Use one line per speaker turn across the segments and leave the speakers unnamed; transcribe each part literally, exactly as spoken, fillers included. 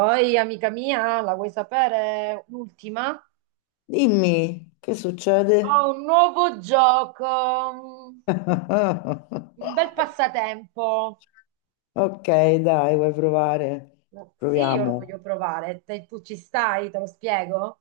Oi, amica mia, la vuoi sapere l'ultima?
Dimmi, che
Ho
succede?
un nuovo gioco, un un bel passatempo.
Ok, dai, vuoi provare?
Sì, io lo voglio
Proviamo.
provare. Te- tu ci stai? Te lo spiego?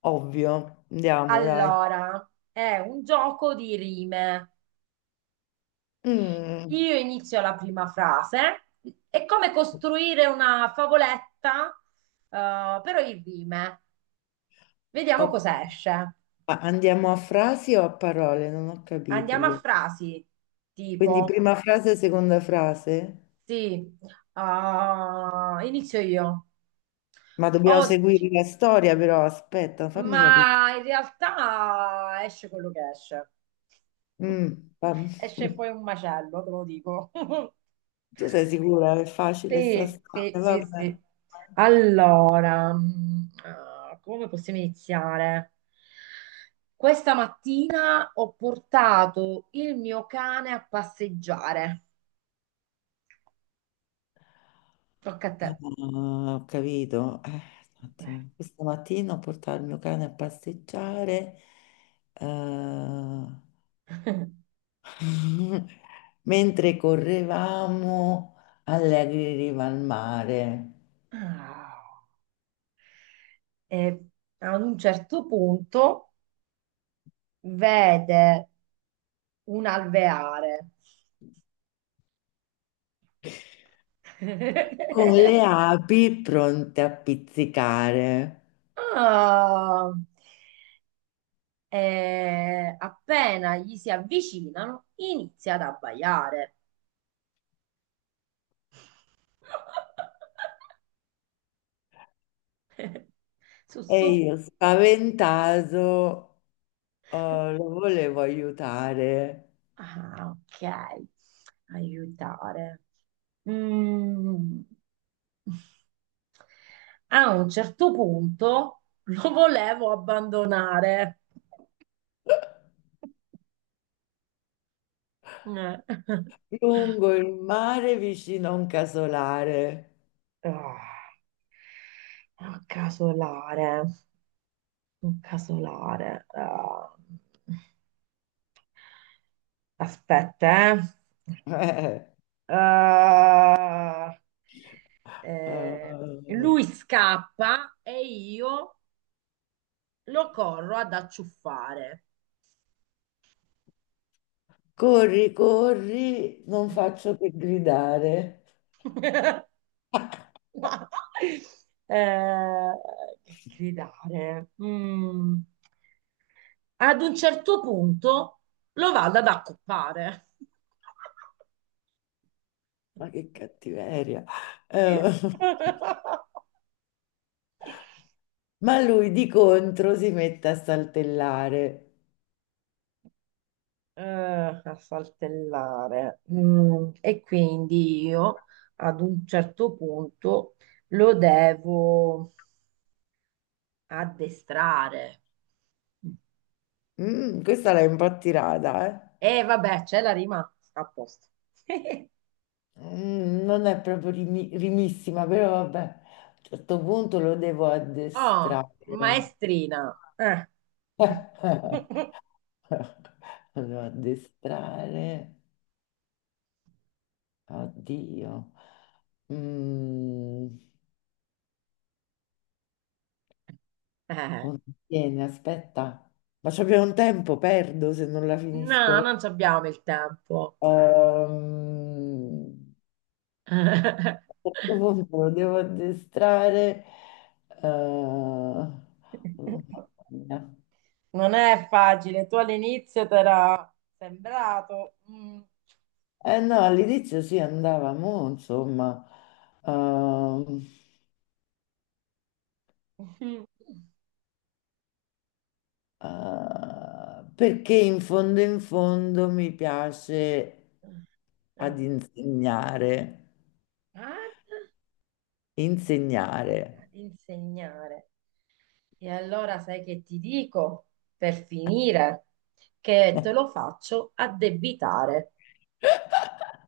Ovvio, andiamo, dai.
Allora, è un gioco di rime.
Mm,
Io inizio la prima frase. È come costruire una favoletta, eh, però in rime. Vediamo
ok.
cosa esce.
Ma andiamo a frasi o a parole? Non ho capito
Andiamo a
questo.
frasi
Quindi
tipo.
prima frase, seconda frase?
Sì, ah, inizio io.
Ma dobbiamo
Oggi,
seguire la storia, però aspetta, fammi capire.
ma in realtà esce quello che esce.
Mm, fam-
Esce poi un macello, te lo dico.
Tu sei sicura? È facile sta
Sì,
storia,
sì, sì,
vabbè.
sì. Allora, mm, ah, come possiamo iniziare? Questa mattina ho portato il mio cane a passeggiare. Tocca a te.
Ah, ho capito. Eh, un
Eh.
attimo. Questa mattina ho portato il mio cane a passeggiare. Eh, Mentre correvamo, allegri in riva al mare,
Ah. E ad un certo punto vede un alveare.
con le api pronte a pizzicare.
Ah, eh, appena gli si avvicinano, inizia ad abbaiare. Su,
E
su.
io, spaventato, eh, lo volevo aiutare.
Ah, ok. Aiutare. Mm. A un certo punto lo volevo abbandonare. Eh.
Lungo il mare, vicino a un casolare.
Ah. Ah, casolare, un casolare. Ah, aspetta, eh. Ah,
Eh,
eh,
eh.
lui scappa e io lo corro ad acciuffare.
Corri, corri, non faccio che gridare.
Ma, eh, che gridare. Mm. Ad un certo punto lo vado ad accoppare.
Ma che cattiveria. Eh, ma lui di contro si mette a saltellare.
Eh, a saltellare. Mm, e quindi io ad un certo punto lo devo addestrare.
Mm, questa l'hai un po' tirata, eh?
E vabbè, c'è la rima, sta a posto.
Mm, non è proprio rimi- rimissima, però vabbè, a un certo punto lo devo
Oh,
addestrare.
maestrina. Eh.
Lo devo addestrare. Oddio. Mm.
Eh,
Vieni, aspetta, ma c'abbiamo un tempo, perdo se non la finisco.
no,
Eh.
non ci abbiamo il tempo.
Ehm, a questo punto lo devo addestrare. Eh, oh, mamma mia.
Non è facile, tu all'inizio ti era sembrato. Mm.
Eh no, all'inizio si andava, mo, insomma, ehm,
Mm.
eh, perché in fondo in fondo mi piace ad
Eh,
insegnare,
ad,
insegnare.
ad insegnare. E allora sai che ti dico per finire che te lo faccio addebitare.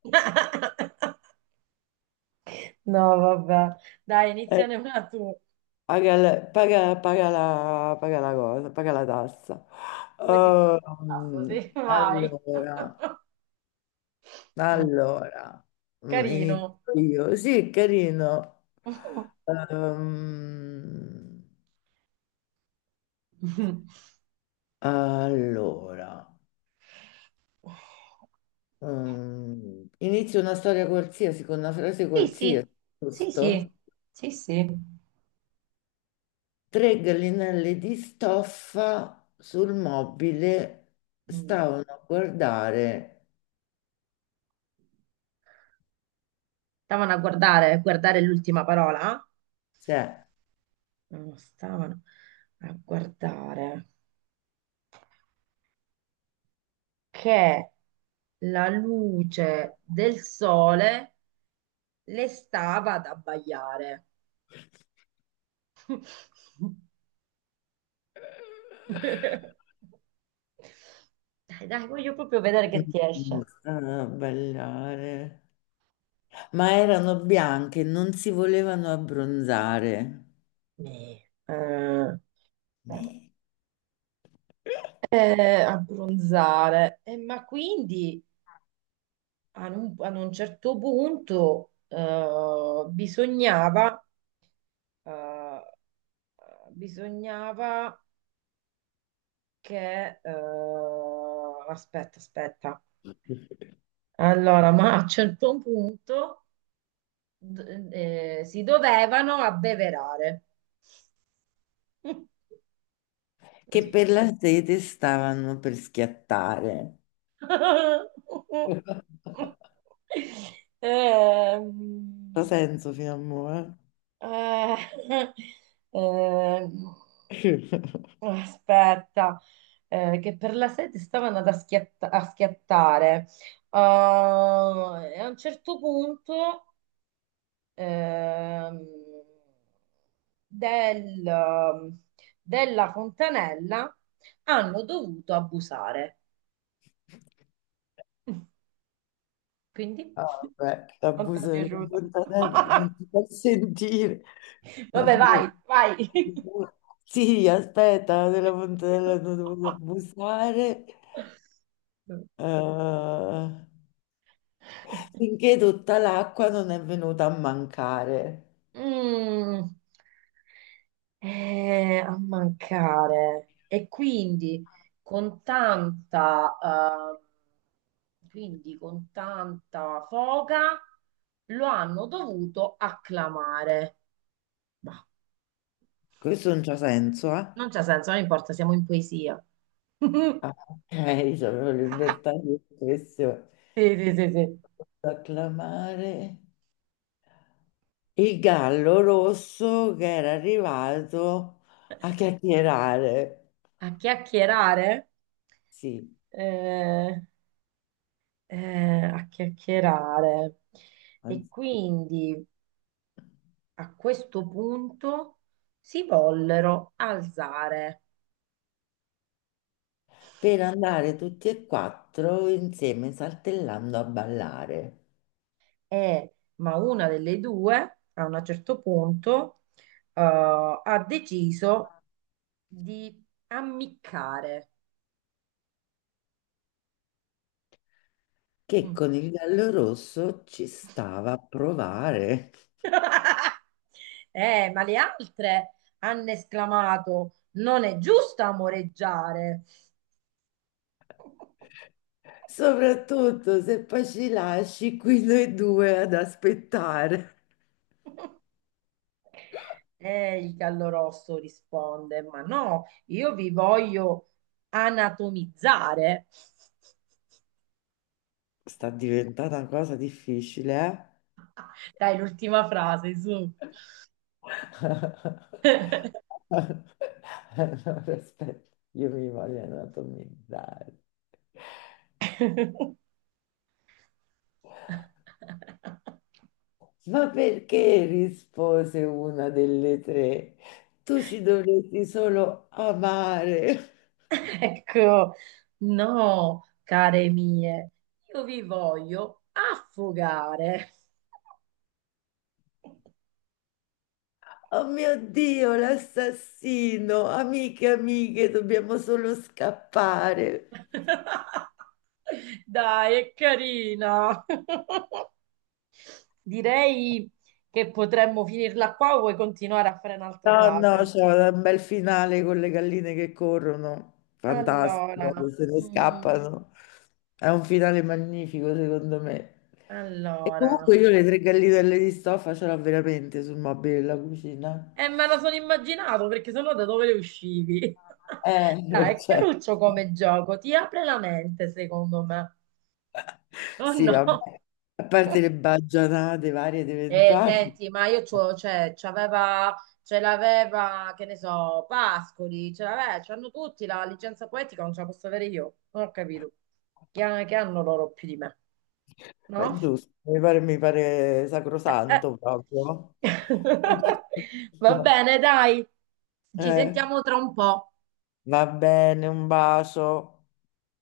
No, vabbè. Dai, iniziane una tu.
Paga la, paga- paga la- paga la cosa, paga la tassa.
Poi ti prendo il tasto,
Ehm,
sì, vai.
Allora, allora, mm,
Carino.
inizio io. Sì, è carino. Ehm, allora, mm, inizio una storia qualsiasi con una frase
Sì, sì,
qualsiasi,
sì,
giusto?
sì, sì, sì.
Tre gallinelle di stoffa sul mobile
Mm.
stavano a guardare,
Stavano a guardare, guardare l'ultima parola.
se.
Non stavano a guardare che la luce del sole le stava ad abbagliare. Dai, dai, voglio proprio vedere che ti
Mm,
esce.
ah, ballare. Ma erano bianche, non si volevano abbronzare,
Eh,
Eh.
eh, abbronzare. Eh, ma quindi ad un, ad un certo punto eh, bisognava, eh, bisognava che... eh, aspetta, aspetta. Allora, ma a un certo punto d- eh, si dovevano abbeverare.
che
Così.
per la sete stavano per schiattare. Ha
Ehm,
senso fino a mo', eh?
eh, ehm, aspetta, eh, che per la sete stavano ad aschiatta- a schiattare. Ah, e a un certo punto ehm, del- della Fontanella hanno dovuto abusare. Quindi
Ah, vabbè,
non ti è
l'abuso della
piaciuta.
fontanella non ti fa sentire.
Vabbè,
Allora,
vai, vai.
sì, aspetta, della fontanella non devo abusare. Eh, finché tutta l'acqua non è venuta a mancare.
Mm. Eh, a mancare. E quindi con tanta ehm, quindi con tanta foga lo hanno dovuto acclamare. Ma
Questo non c'ha senso, eh?
non c'è senso, non importa, siamo in poesia.
Ah, ok, c'avevo libertà di espressione.
Sì, sì, sì, sì.
Acclamare il gallo rosso che era arrivato a chiacchierare.
A chiacchierare?
Sì,
Eh, eh, a chiacchierare. E
anzi,
quindi a questo punto si vollero alzare.
per andare tutti e quattro insieme saltellando a ballare,
E, ma una delle due, a un certo punto, eh, ha deciso di ammiccare.
che
Mm.
con il gallo rosso ci stava a provare.
Eh, ma le altre hanno esclamato: non è giusto amoreggiare.
Soprattutto se poi ci lasci qui noi due ad aspettare.
E il gallo rosso risponde: ma no, io vi voglio anatomizzare.
Sta diventando una cosa difficile,
Dai, l'ultima frase, su.
eh? Allora, aspetta, io mi voglio anatomizzare. Ma perché rispose una delle tre? Tu ci dovresti solo amare.
Ecco, no, care mie, io vi voglio affogare.
Oh mio Dio, l'assassino! Amiche, amiche, dobbiamo solo scappare.
Dai, è carina. Direi che potremmo finirla qua o vuoi continuare a fare un'altra
No, no,
frase?
c'è un bel finale con le galline che corrono, fantastico,
Allora,
che se ne
mm,
scappano. È un finale magnifico, secondo me. E
allora.
comunque io le tre gallinelle di stoffa ce l'ho veramente sul mobile della cucina.
Eh, me la sono immaginato perché sennò da dove le uscivi? Dai,
Eh,
è
certo.
caruccio come gioco, ti apre la mente, secondo me. Oh
Sì, vabbè.
no.
A parte le baggianate varie ed
Eh,
eventuali,
senti, ma io c'ho, cioè, c'aveva, ce l'aveva, che ne so, Pascoli, ce l'aveva, c'hanno tutti la licenza poetica, non ce la posso avere io, non ho capito. Che, ha- che hanno loro più di me,
ma è
no?
giusto, mi pare, mi pare
Eh, eh.
sacrosanto proprio. È giusto.
Va bene, dai, ci
Eh.
sentiamo tra un po'.
Va bene, un bacio.